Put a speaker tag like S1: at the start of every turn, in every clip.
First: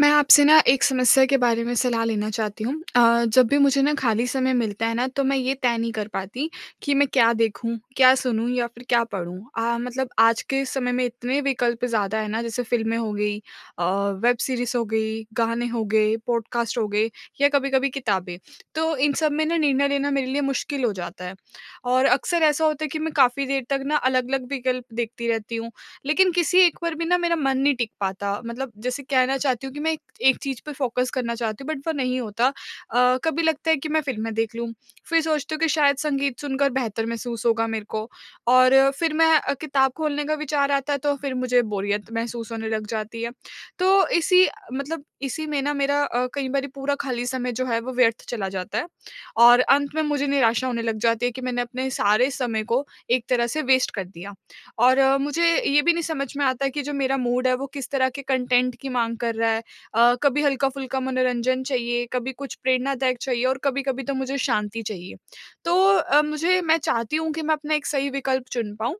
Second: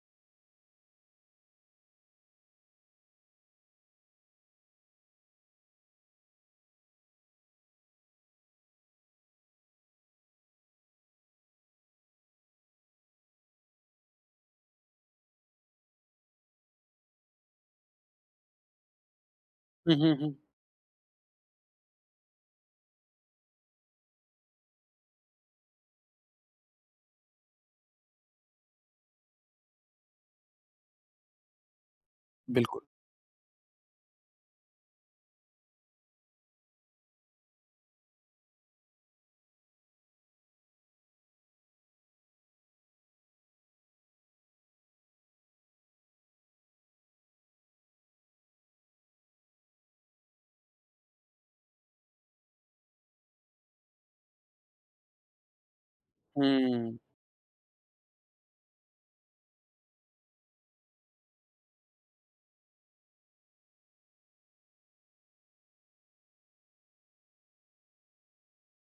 S1: मैं आपसे ना एक समस्या के बारे में सलाह लेना चाहती हूँ। जब भी मुझे ना खाली समय मिलता है ना, तो मैं ये तय नहीं कर पाती कि मैं क्या देखूँ, क्या सुनूँ या फिर क्या पढ़ूँ। मतलब आज के समय में इतने विकल्प ज़्यादा है ना, जैसे फ़िल्में हो गई, अ, वेब सीरीज़ हो गई, गाने हो गए, पॉडकास्ट हो गए या कभी-कभी किताबें। तो इन सब में ना निर्णय
S2: हुँ,
S1: लेना
S2: हुँ,
S1: मेरे
S2: हुँ।
S1: लिए मुश्किल हो जाता है। और अक्सर ऐसा होता है कि मैं काफ़ी देर तक ना अलग-अलग विकल्प देखती रहती हूँ, लेकिन किसी एक पर भी ना मेरा मन नहीं टिक पाता। मतलब जैसे कहना चाहती हूँ कि मैं एक चीज़ पे फोकस करना चाहती हूँ, बट वो नहीं होता।
S2: बिल्कुल।
S1: कभी लगता है कि मैं फिल्में देख लूँ, फिर सोचती हूँ कि शायद संगीत सुनकर बेहतर महसूस होगा मेरे को, और फिर मैं किताब खोलने का विचार आता है तो फिर मुझे बोरियत महसूस होने लग जाती है। तो इसी मतलब इसी में ना मेरा, कई बार पूरा खाली समय जो है वो व्यर्थ चला जाता है, और अंत में मुझे निराशा होने लग जाती है कि मैंने अपने सारे समय को एक तरह से वेस्ट कर दिया। और मुझे ये भी नहीं समझ में आता कि जो
S2: हुँ।
S1: मेरा मूड है वो किस तरह के कंटेंट की माँग कर रहा है। कभी हल्का-फुल्का मनोरंजन चाहिए, कभी कुछ प्रेरणादायक चाहिए और कभी-कभी तो मुझे शांति चाहिए। तो मुझे मैं चाहती हूँ कि मैं अपना एक सही विकल्प चुन पाऊँ,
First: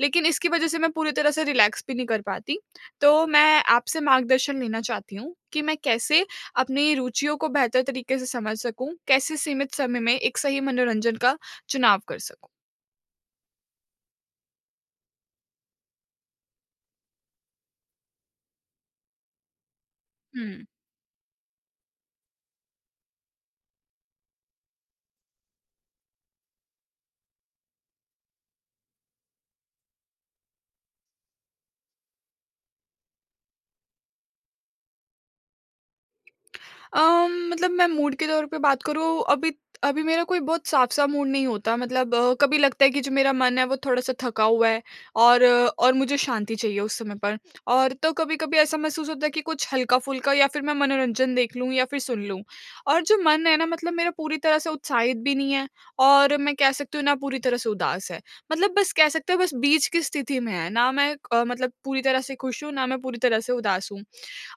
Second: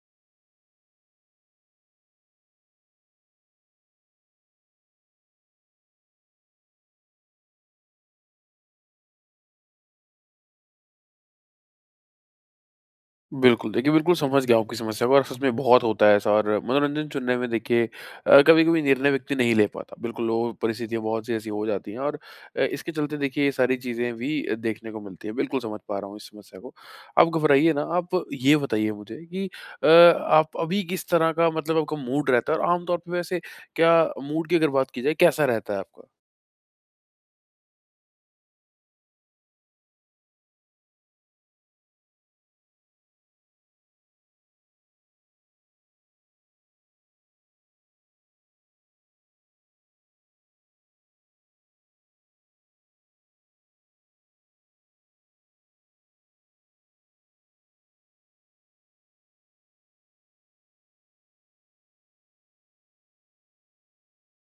S1: लेकिन इसकी वज़ह से मैं पूरी तरह से रिलैक्स भी नहीं कर पाती। तो मैं आपसे मार्गदर्शन लेना चाहती हूँ कि मैं कैसे अपनी रुचियों को बेहतर तरीके से समझ सकूँ? कैसे सीमित समय में एक सही मनोरंजन का चुनाव कर सकूँ?
S2: बिल्कुल, देखिए बिल्कुल समझ गया हूँ आपकी समस्या को, और सच में बहुत होता है ऐसा। और मनोरंजन चुनने में देखिए कभी-कभी निर्णय व्यक्ति नहीं ले पाता। बिल्कुल, वो
S1: हुँ।
S2: परिस्थितियाँ बहुत सी ऐसी हो जाती हैं, और इसके चलते देखिए ये सारी चीज़ें भी देखने को मिलती हैं। बिल्कुल समझ पा रहा हूँ इस समस्या को। आप घबराइए ना, आप ये बताइए मुझे कि आप अभी किस तरह का, मतलब आपका मूड रहता है? और आम तौर पे वैसे क्या, मूड की अगर बात की जाए, कैसा रहता है आपका?
S1: मतलब मैं मूड के तौर पे बात करूँ अभी। अभी मेरा कोई बहुत साफ-सा मूड नहीं होता, मतलब कभी लगता है कि जो मेरा मन है वो थोड़ा-सा थका हुआ है, और अ, और मुझे शांति चाहिए उस समय पर। और तो कभी-कभी ऐसा महसूस होता है कि कुछ हल्का-फुल्का, या फिर मैं मनोरंजन देख लूँ या फिर सुन लूँ। और जो मन है ना, मतलब मेरा पूरी तरह से उत्साहित भी नहीं है, और मैं कह सकती हूँ ना पूरी तरह से उदास है। मतलब बस कह सकते हो बस बीच की स्थिति में है, ना मैं मतलब पूरी तरह से खुश हूँ, ना मैं पूरी तरह से उदास हूँ।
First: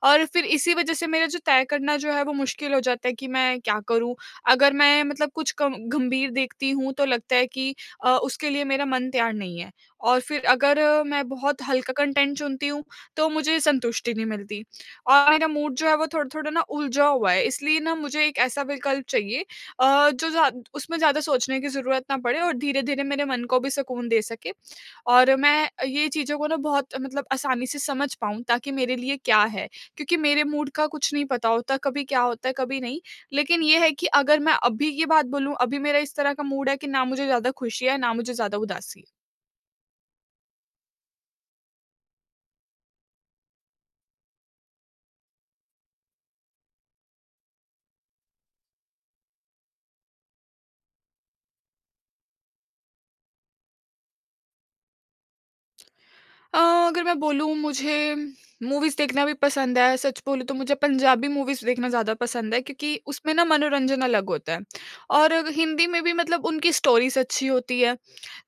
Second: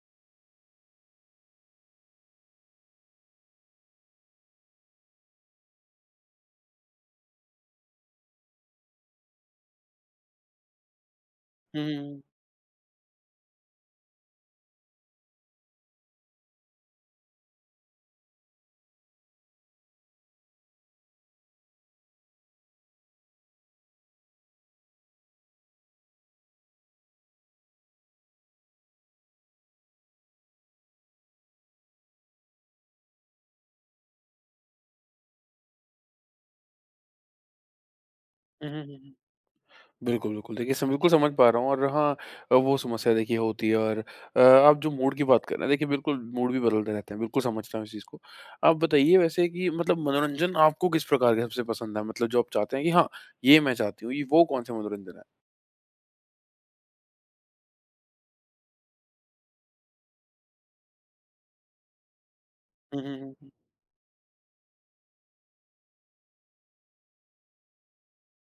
S1: और फिर इसी वजह से मेरा जो तय करना जो है वो मुश्किल हो जाता है कि मैं क्या करूँ? अगर मैं मतलब कुछ कम गंभीर देखती हूँ तो लगता है कि उसके लिए मेरा मन तैयार नहीं है, और फिर अगर मैं बहुत
S2: हुँ,
S1: हल्का
S2: हुँ, हुँ।
S1: कंटेंट चुनती हूँ, तो मुझे संतुष्टि नहीं मिलती और मेरा मूड जो है वो थोड़ा-थोड़ा ना उलझा हुआ है। इसलिए ना मुझे एक ऐसा विकल्प चाहिए जो ज़्या उसमें ज़्यादा सोचने की ज़रूरत ना पड़े और धीरे-धीरे मेरे मन को भी सुकून दे सके, और मैं ये चीज़ों को ना बहुत मतलब आसानी से समझ पाऊँ ताकि मेरे लिए क्या है? क्योंकि मेरे मूड का कुछ नहीं पता होता, कभी क्या होता है, कभी नहीं। लेकिन ये है कि अगर मैं अभी की बात बोलूँ, अभी मेरा इस तरह का मूड है कि ना मुझे ज़्यादा खुशी है, ना मुझे ज़्यादा
S2: हुँ, हुँ, हुँ,
S1: उदासी है।
S2: हुँ। बिल्कुल, बिल्कुल। देखिए, सम बिल्कुल समझ पा रहा हूँ। और हाँ, वो समस्या देखिए होती है। और आप जो मूड की बात कर रहे हैं, देखिए बिल्कुल, मूड भी बदलते रहते हैं। बिल्कुल समझता हूँ इस चीज़ को। आप बताइए वैसे कि मतलब मनोरंजन आपको किस प्रकार का सबसे पसंद है? मतलब जो आप चाहते हैं कि हाँ, ये मैं चाहती हूँ, ये, वो कौन-से मनोरंजन है?
S1: अ, अगर मैं बोलूँ, मुझे मूवीज़ देखना भी पसंद है। सच बोलूँ तो मुझे पंजाबी मूवीज़ देखना ज़्यादा पसंद है, क्योंकि
S2: हुँ, हुँ,
S1: उसमें
S2: हुँ,
S1: ना
S2: हुँ।
S1: मनोरंजन अलग होता है, और हिंदी में भी मतलब उनकी स्टोरीज़ अच्छी होती है।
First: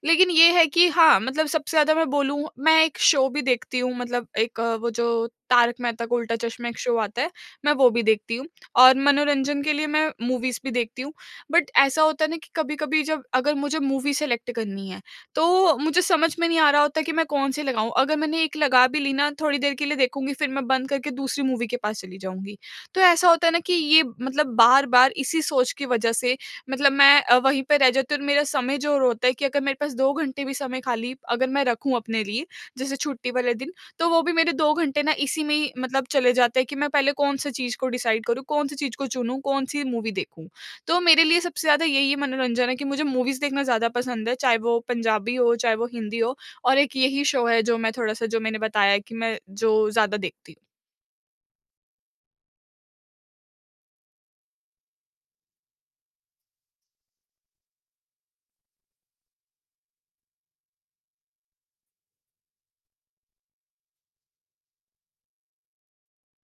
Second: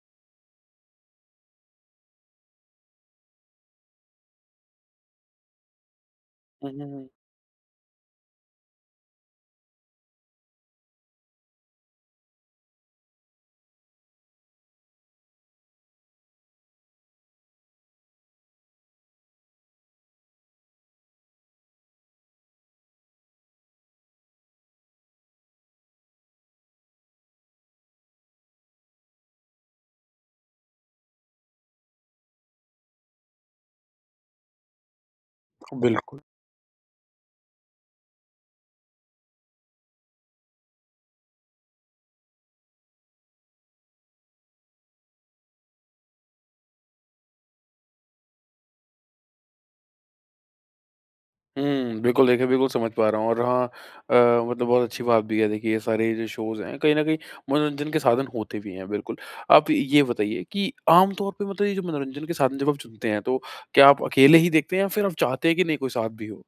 S1: लेकिन ये है कि हाँ, मतलब सबसे ज़्यादा मैं बोलूँ, मैं एक शो भी देखती हूँ, मतलब एक वो जो तारक मेहता का उल्टा चश्मा
S2: हुँ,
S1: एक
S2: हुँ,
S1: शो
S2: हुँ।
S1: आता है, मैं वो भी देखती हूँ, और मनोरंजन के लिए मैं मूवीज़ भी देखती हूँ। बट ऐसा होता है ना कि कभी-कभी जब अगर मुझे मूवी सेलेक्ट करनी है, तो मुझे समझ में नहीं आ रहा होता कि मैं कौन-सी लगाऊँ। अगर मैंने एक लगा भी ली ना, थोड़ी देर के लिए देखूँगी, फिर मैं बंद करके दूसरी मूवी के पास चली जाऊँगी। तो ऐसा होता है ना कि ये मतलब बार-बार इसी सोच की वजह से मतलब मैं वहीं पे रह जाती हूँ, और मेरा समय जो होता है कि अगर मेरे पास 2 घंटे भी समय खाली अगर मैं रखूँ अपने लिए, जैसे छुट्टी वाले दिन, तो वो भी मेरे 2 घंटे ना इसी में ही मतलब
S2: बिल्कुल।
S1: चले जाते हैं कि मैं पहले कौन-सी चीज़ को डिसाइड करूँ, कौन-सी चीज़ को चुनूँ, कौन-सी मूवी देखूँ। तो मेरे लिए सबसे ज़्यादा यही मनोरंजन है कि मुझे मूवीज़ देखना ज़्यादा पसंद है, चाहे वो पंजाबी हो, चाहे वो हिंदी हो, और एक यही शो है जो मैं थोड़ा-सा जो मैंने बताया कि मैं जो ज़्यादा देखती हूँ।
S2: हुँ, बिल्कुल देखिए, बिल्कुल समझ पा रहा हूँ। और हाँ, मतलब बहुत अच्छी बात भी है देखिए, ये सारे जो शोज़ हैं, कहीं न कहीं मनोरंजन के साधन होते भी हैं, बिल्कुल। आप ये बताइए कि आम तौर पे, मतलब ये जो मनोरंजन के साधन जब आप चुनते हैं, तो क्या आप अकेले ही देखते हैं, या फिर आप चाहते हैं कि नहीं, कोई साथ भी हो?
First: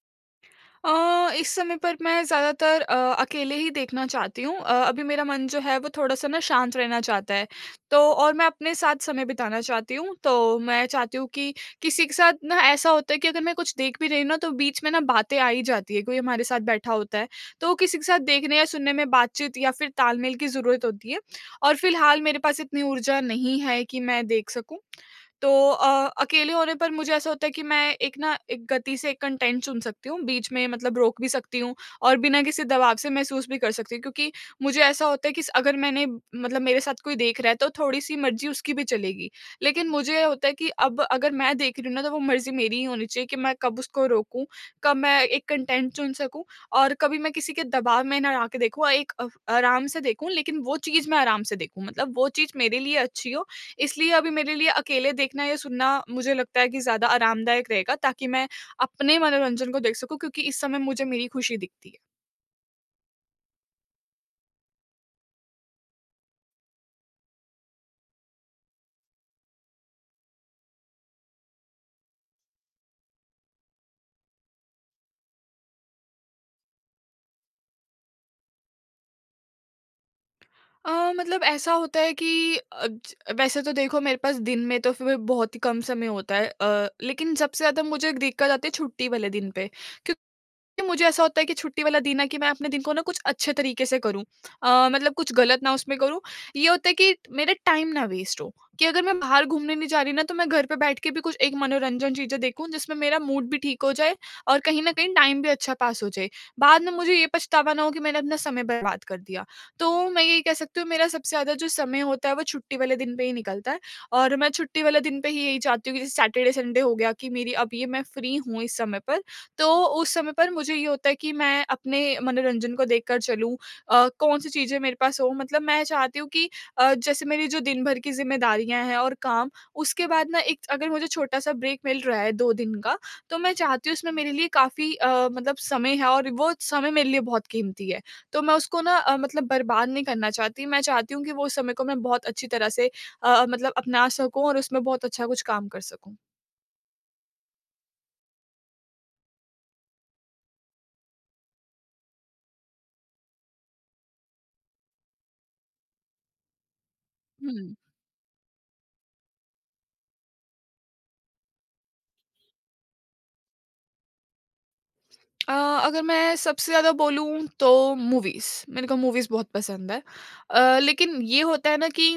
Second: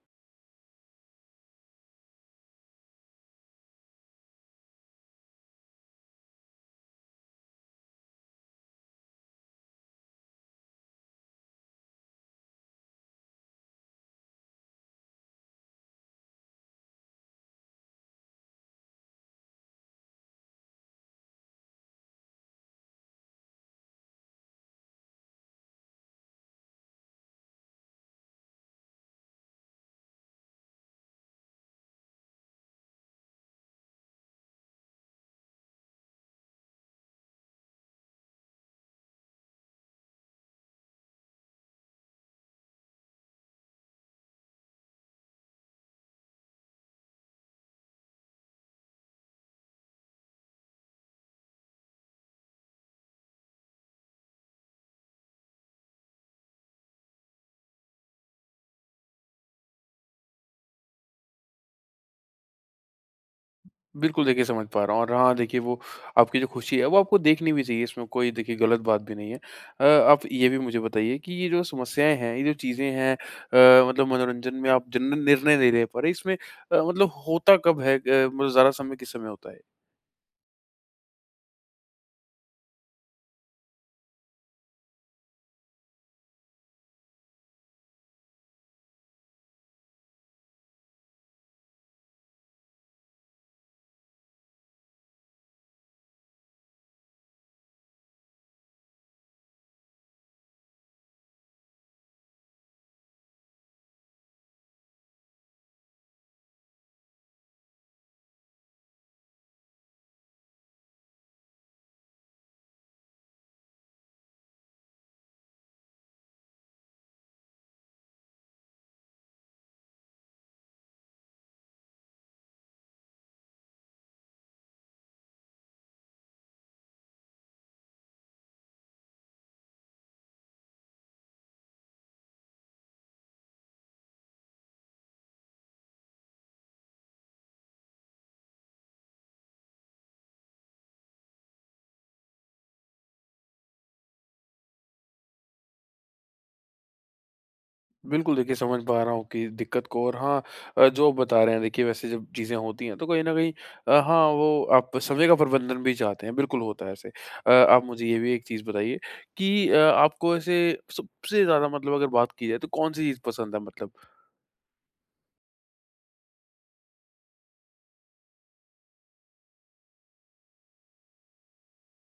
S1: अ, इस समय पर मैं ज़्यादातर अकेले ही देखना चाहती हूँ। अभी मेरा मन जो है वो थोड़ा-सा ना शांत रहना चाहता है, तो और मैं अपने साथ समय बिताना चाहती हूँ। तो मैं चाहती हूँ कि किसी के साथ ना, ऐसा होता है कि अगर मैं कुछ देख भी रही हूँ ना, तो बीच में ना बातें आ ही जाती है, कोई हमारे साथ बैठा होता है, तो वो किसी के साथ देखने या सुनने में बातचीत या फिर तालमेल की ज़रूरत होती है। और फिलहाल मेरे पास इतनी ऊर्जा नहीं है कि मैं देख सकूँ। तो अकेले होने पर मुझे ऐसा होता है कि मैं एक ना एक गति से एक कंटेंट चुन सकती हूँ, बीच में मतलब रोक भी सकती हूँ और बिना किसी दबाव से महसूस भी कर सकती हूँ, क्योंकि मुझे ऐसा होता है कि स अगर मैंने मतलब मेरे साथ कोई देख रहा है तो थोड़ी-सी मर्ज़ी उसकी भी चलेगी। लेकिन मुझे ये होता है कि अब अगर मैं देख रही हूँ ना, तो वो मर्ज़ी मेरी ही होनी चाहिए कि मैं कब उसको रोकूँ, कब मैं एक कंटेंट चुन सकूँ, और कभी मैं किसी के दबाव में ना आके देखूँ, एक अफ आराम से देखूँ, लेकिन वो चीज़ मैं आराम से देखूँ। मतलब वो चीज़ मेरे लिए अच्छी हो, इसलिए अभी मेरे लिए अकेले देखना या सुनना मुझे लगता है कि ज़्यादा आरामदायक रहेगा, ताकि मैं अपने मनोरंजन को देख सकूँ, क्योंकि इस समय मुझे मेरी खुशी दिखती है।
S2: बिल्कुल देखिए, समझ पा रहा हूँ। और हाँ देखिए, वो आपकी जो खुशी है वो आपको देखनी भी चाहिए, इसमें कोई देखिए गलत बात भी नहीं है। अ, आप ये भी मुझे बताइए कि ये जो समस्याएँ हैं, ये जो चीज़ें हैं, मतलब मनोरंजन में आप जिन निर्णय नहीं ले पा रहे, पर इसमें मतलब होता कब है? मतलब ज़्यादा समय किस समय होता है?
S1: मतलब ऐसा होता है कि ज वैसे तो देखो मेरे पास दिन में तो फिर बहुत ही कम समय होता है, लेकिन सबसे ज़्यादा मुझे दिक्कत आती है छुट्टी वाले दिन पे, क्यों कि मुझे ऐसा होता है कि छुट्टी वाला दिन है कि मैं अपने दिन को ना कुछ अच्छे तरीके से करूँ, मतलब कुछ गलत ना उसमें करूँ। ये होता है कि मेरा टाइम ना वेस्ट हो, कि अगर मैं बाहर घूमने नहीं जा रही ना, तो मैं घर पे बैठ के भी कुछ एक मनोरंजन चीज़ें देखूँ जिसमें मेरा मूड भी ठीक हो जाए और कहीं न कहीं टाइम भी अच्छा पास हो जाए। बाद में मुझे ये पछतावा ना हो कि मैंने अपना समय बर्बाद कर दिया। तो मैं यही कह सकती हूँ, मेरा सबसे ज़्यादा जो समय होता है वो छुट्टी वाले दिन पे ही निकलता है, और मैं छुट्टी वाले दिन पे ही यही चाहती हूँ कि जैसे सैटरडे, संडे हो गया कि मेरी अब ये मैं फ्री हूँ इस समय पर, तो उस समय पर मुझे ये होता है कि मैं अपने मनोरंजन को देखकर चलूँ। कौन-सी चीज़ें मेरे पास हो, मतलब मैं चाहती हूँ कि जैसे मेरी जो दिन भर की ज़िम्मेदारियाँ हैं और काम, उसके बाद ना एक अगर मुझे छोटा-सा ब्रेक मिल रहा है 2 दिन का, तो मैं चाहती हूँ उसमें मेरे लिए काफ़ी मतलब समय है, और वो समय मेरे लिए बहुत कीमती है। तो मैं उसको ना मतलब बर्बाद नहीं करना चाहती, मैं चाहती हूँ कि वो समय को मैं बहुत अच्छी तरह से मतलब अपना सकूँ, और उसमें बहुत अच्छा कुछ काम कर सकूँ।
S2: बिल्कुल देखिए, समझ पा रहा हूँ कि दिक्कत को। और हाँ, जो आप बता रहे हैं देखिए, वैसे जब चीज़ें होती हैं तो कहीं न कहीं, हाँ वो आप समय का प्रबंधन भी चाहते हैं, बिल्कुल होता है ऐसे।
S1: हुँ।
S2: आप मुझे ये भी एक चीज़ बताइए कि आपको ऐसे सबसे ज़्यादा, मतलब अगर बात की जाए तो कौन-सी चीज़ पसंद है, मतलब?
S1: अ, अगर मैं सबसे ज़्यादा बोलूँ तो मूवीज़, मेरे को मूवीज़ बहुत पसंद है। लेकिन ये होता है ना कि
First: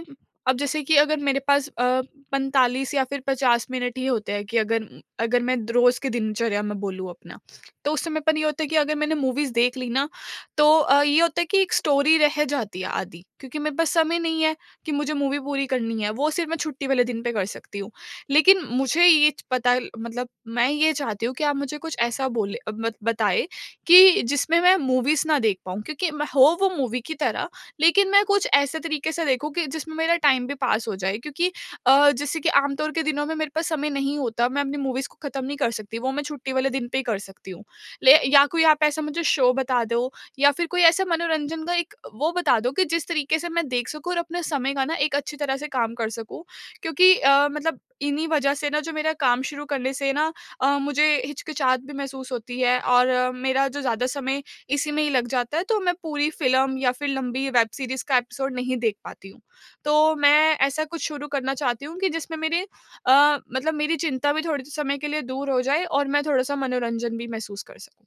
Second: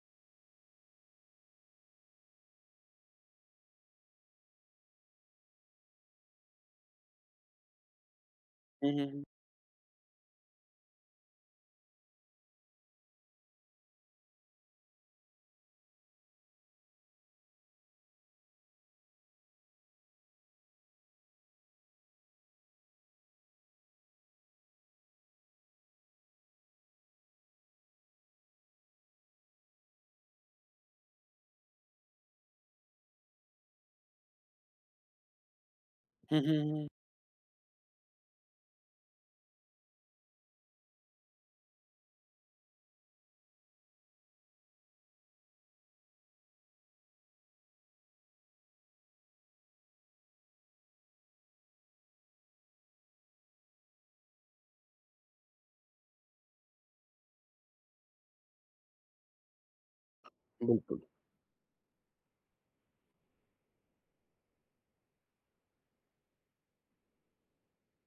S1: अब जैसे कि अगर मेरे पास 45 या फिर 50 मिनट ही होते हैं, कि अगर अगर मैं रोज़ की दिनचर्या में बोलूँ अपना, तो उस समय पर ये होता है कि
S2: हुँ,
S1: अगर
S2: हुँ,
S1: मैंने
S2: हुँ।
S1: मूवीज़ देख ली ना, तो ये होता है कि एक स्टोरी रह जाती है आधी, क्योंकि मेरे पास समय नहीं है कि मुझे मूवी पूरी करनी है, वो सिर्फ़ मैं छुट्टी वाले दिन पे कर सकती हूँ। लेकिन मुझे ये च पता, मतलब मैं ये चाहती हूँ कि आप मुझे कुछ ऐसा बोले मत बताएँ, कि जिसमें मैं मूवीज़ ना देख पाऊँ, क्योंकि मैं हो वो मूवी की तरह, लेकिन मैं कुछ ऐसे तरीके से देखूँ कि जिसमें मेरा टाइम भी पास हो जाए, क्योंकि जैसे कि आम तौर के दिनों में मेरे पास समय नहीं होता, मैं अपनी मूवीज़ को ख़त्म नहीं कर सकती, वो मैं
S2: हुँ,
S1: छुट्टी
S2: हुँ,
S1: वाले
S2: हुँ।
S1: दिन पे ही कर सकती हूँ। ले या कोई आप ऐसा मुझे शो बता दो, या फिर कोई ऐसा मनोरंजन का एक वो बता दो कि जिस तरीके से मैं देख सकूँ, और अपने समय का ना एक अच्छी तरह से काम कर सकूँ, क्योंकि मतलब इन्हीं वजह से ना जो मेरा काम शुरू करने से ना मुझे हिचकिचाहट भी महसूस होती है, और मेरा जो ज़्यादा समय इसी में ही लग जाता है, तो मैं पूरी फ़िल्म या फिर लंबी वेब सीरीज़ का एपिसोड नहीं देख पाती हूँ। तो मैं ऐसा
S2: बिल्कुल।
S1: कुछ शुरू करना चाहती हूँ कि जिसमें मेरे अ, मतलब मेरी चिंता भी थोड़े समय के लिए दूर हो जाए, और मैं थोड़ा-सा मनोरंजन भी महसूस कर सकूँ।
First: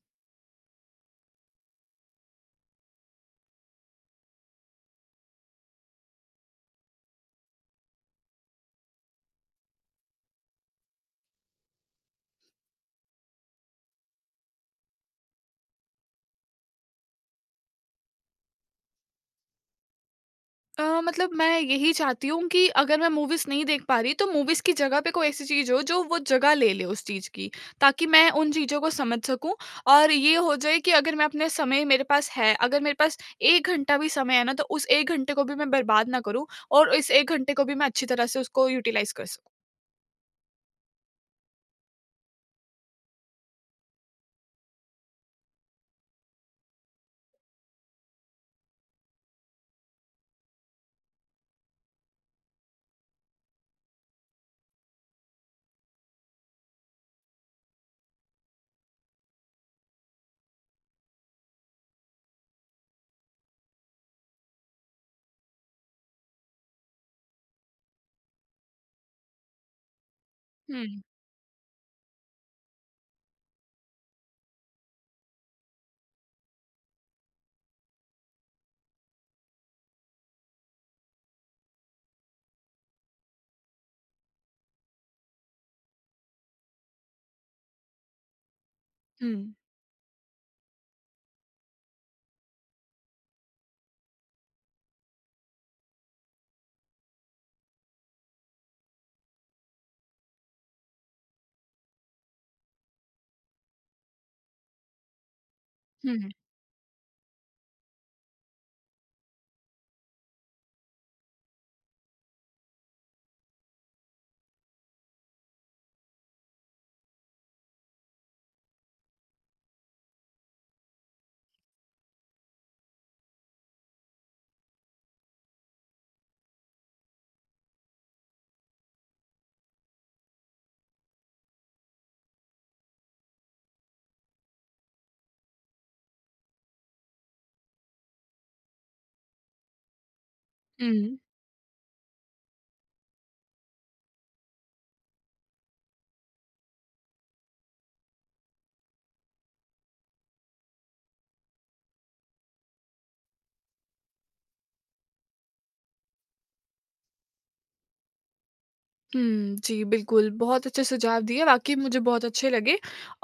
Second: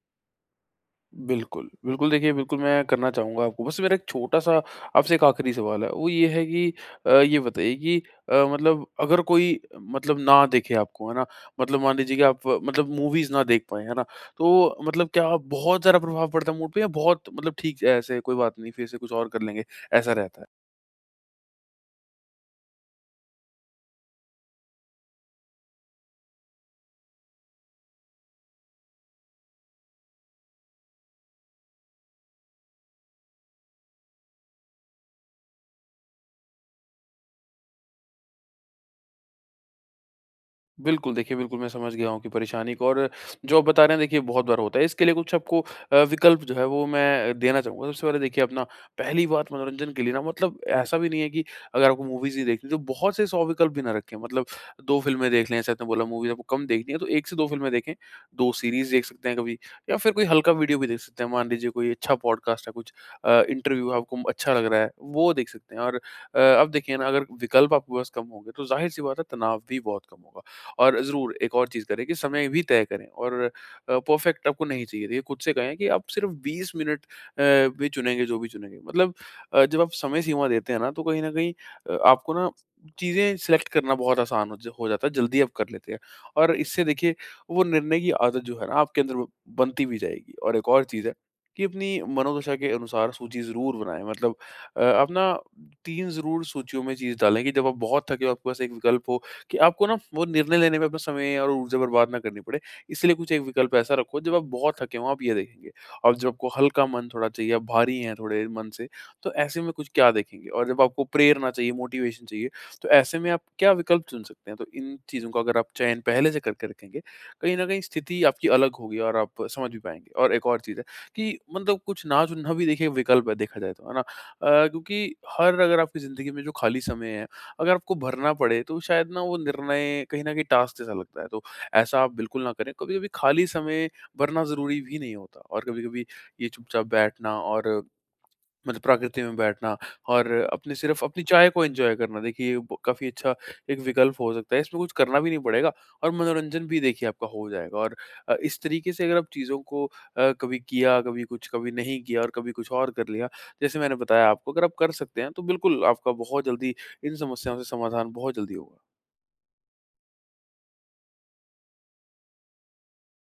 S2: बिल्कुल, बिल्कुल देखिए, बिल्कुल मैं करना चाहूँगा आपको। बस मेरा एक छोटा-सा, आपसे एक आखिरी सवाल है, वो ये है कि ये बताइए कि मतलब अगर कोई मतलब ना देखे आपको, है ना? मतलब मान लीजिए कि आप मतलब मूवीज़ ना देख पाएँ, है ना? तो मतलब क्या बहुत ज़्यादा प्रभाव पड़ता है मूड पे, या बहुत मतलब ठीक है, ऐसे कोई बात नहीं, फिर से कुछ और कर लेंगे, ऐसा रहता है?
S1: मतलब मैं यही चाहती हूँ कि अगर मैं मूवीज़ नहीं देख पा रही तो मूवीज़ की जगह पे कोई ऐसी चीज़ हो जो वो जगह ले ले उस चीज़ की, ताकि मैं उन चीज़ों को समझ सकूँ और ये हो जाए कि अगर मैं अपने समय मेरे पास है, अगर मेरे पास 1 घंटा भी समय है ना, तो उस 1 घंटे को भी मैं बर्बाद ना करूँ और इस 1 घंटे को भी मैं अच्छी तरह से उसको यूटिलाइज़ कर सकूँ।
S2: बिल्कुल, देखिए बिल्कुल मैं समझ गया हूँ आपकी परेशानी को। और जो आप बता रहे हैं देखिए, बहुत बार होता है। इसके लिए कुछ आपको विकल्प जो है वो मैं देना चाहूँगा। सबसे पहले देखिए अपना, पहली बात, मनोरंजन के लिए ना, मतलब ऐसा भी नहीं है कि अगर आपको मूवीज़ ही देखनी है तो बहुत से 100 विकल्प भी ना रखें। मतलब 2 फ़िल्में देख लें, जैसे आपने बोला मूवीज़ आपको कम देखनी है, तो 1 से 2 फ़िल्में देखें, 2 सीरीज़ देख सकते हैं कभी, या फिर कोई हल्का वीडियो भी देख सकते हैं। मान लीजिए कोई अच्छा पॉडकास्ट है, कुछ इंटरव्यू आपको अच्छा लग रहा है, वो देख सकते हैं। और अब देखिए ना, अगर विकल्प आपके पास कम होंगे तो ज़ाहिर-सी बात है, तनाव भी बहुत कम होगा। और
S1: हुँ,
S2: ज़रूर एक और चीज़ करें कि समय भी तय करें। और परफेक्ट आपको नहीं चाहिए देखिए, खुद से कहें कि आप सिर्फ 20 मिनट भी चुनेंगे, जो भी चुनेंगे, मतलब जब आप समय सीमा देते हैं ना, तो कहीं न कहीं आपको ना चीज़ें सिलेक्ट करना बहुत आसान हो जाता है, जल्दी आप कर लेते हैं। और इससे देखिए, वो निर्णय की आदत जो है ना, आपके अंदर ब
S1: हुँ,
S2: बनती भी जाएगी। और एक और चीज़ है कि अपनी मनोदशा के अनुसार सूची ज़रूर बनाएँ, मतलब आप ना 3 ज़रूर सूचियों में चीज़ डालें, कि जब आप बहुत थके हो आपके पास एक विकल्प हो, कि आपको ना वो निर्णय लेने में अपना समय और ऊर्जा बर्बाद ना करनी पड़े। इसीलिए कुछ एक विकल्प ऐसा रखो, जब आप बहुत थके हों, आप ये देखेंगे। और जब
S1: हुँ,
S2: आपको हल्का मन थोड़ा चाहिए, आप भारी हैं थोड़े मन से, तो ऐसे में कुछ क्या देखेंगे? और जब आपको प्रेरणा चाहिए, मोटिवेशन चाहिए, तो ऐसे में आप क्या विकल्प चुन सकते हैं? तो इन चीज़ों का अगर आप चयन पहले से करके रखेंगे, कहीं न कहीं स्थिति आपकी अलग होगी और आप समझ भी पाएँगे। और एक और चीज़ है कि मतलब कुछ ना चुनना भी देखिए विकल्प है देखा जाए तो, है ना? क्योंकि हर अगर आपकी ज़िंदगी में जो खाली समय है, अगर आपको भरना पड़े तो शायद ना वो निर्णय कहीं न कहीं टास्क जैसा लगता है, तो ऐसा आप बिल्कुल ना करें। कभी-कभी खाली समय भरना ज़रूरी भी नहीं होता, और कभी-कभी ये चुपचाप बैठना और मतलब प्रकृति में बैठना, और अपने
S1: हुँ।
S2: सिर्फ अपनी चाय को एन्जॉय करना देखिए, ये ब काफ़ी अच्छा एक विकल्प हो सकता है। इसमें कुछ करना भी नहीं पड़ेगा और मनोरंजन भी देखिए आपका हो जाएगा। और इस तरीके से अगर आप चीज़ों को कभी किया, कभी कुछ, कभी नहीं किया और कभी कुछ और कर लिया, जैसे मैंने बताया आपको, अगर आप कर सकते हैं तो बिल्कुल आपका बहुत जल्दी इन समस्याओं से समाधान बहुत जल्दी होगा।
S1: हुँ, जी, बिल्कुल, बहुत अच्छे सुझाव दिए, वाक़ई मुझे बहुत अच्छे लगे,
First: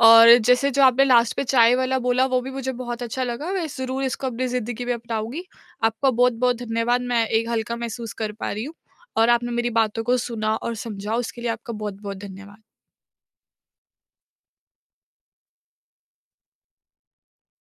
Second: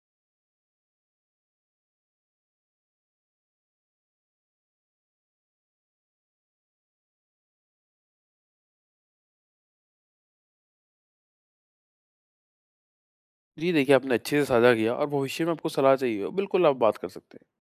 S1: और जैसे जो आपने लास्ट पे चाय वाला बोला, वो भी मुझे बहुत अच्छा लगा, मैं ज़रूर इसको अपनी ज़िंदगी में अपनाऊँगी। आपका बहुत-बहुत धन्यवाद, मैं एक हल्का महसूस कर पा रही हूँ, और आपने मेरी बातों को सुना और समझा, उसके लिए आपका बहुत-बहुत धन्यवाद।
S2: जी देखिए, आपने अच्छे से साझा किया, और भविष्य में आपको सलाह चाहिए हो, बिल्कुल आप बात कर सकते हैं।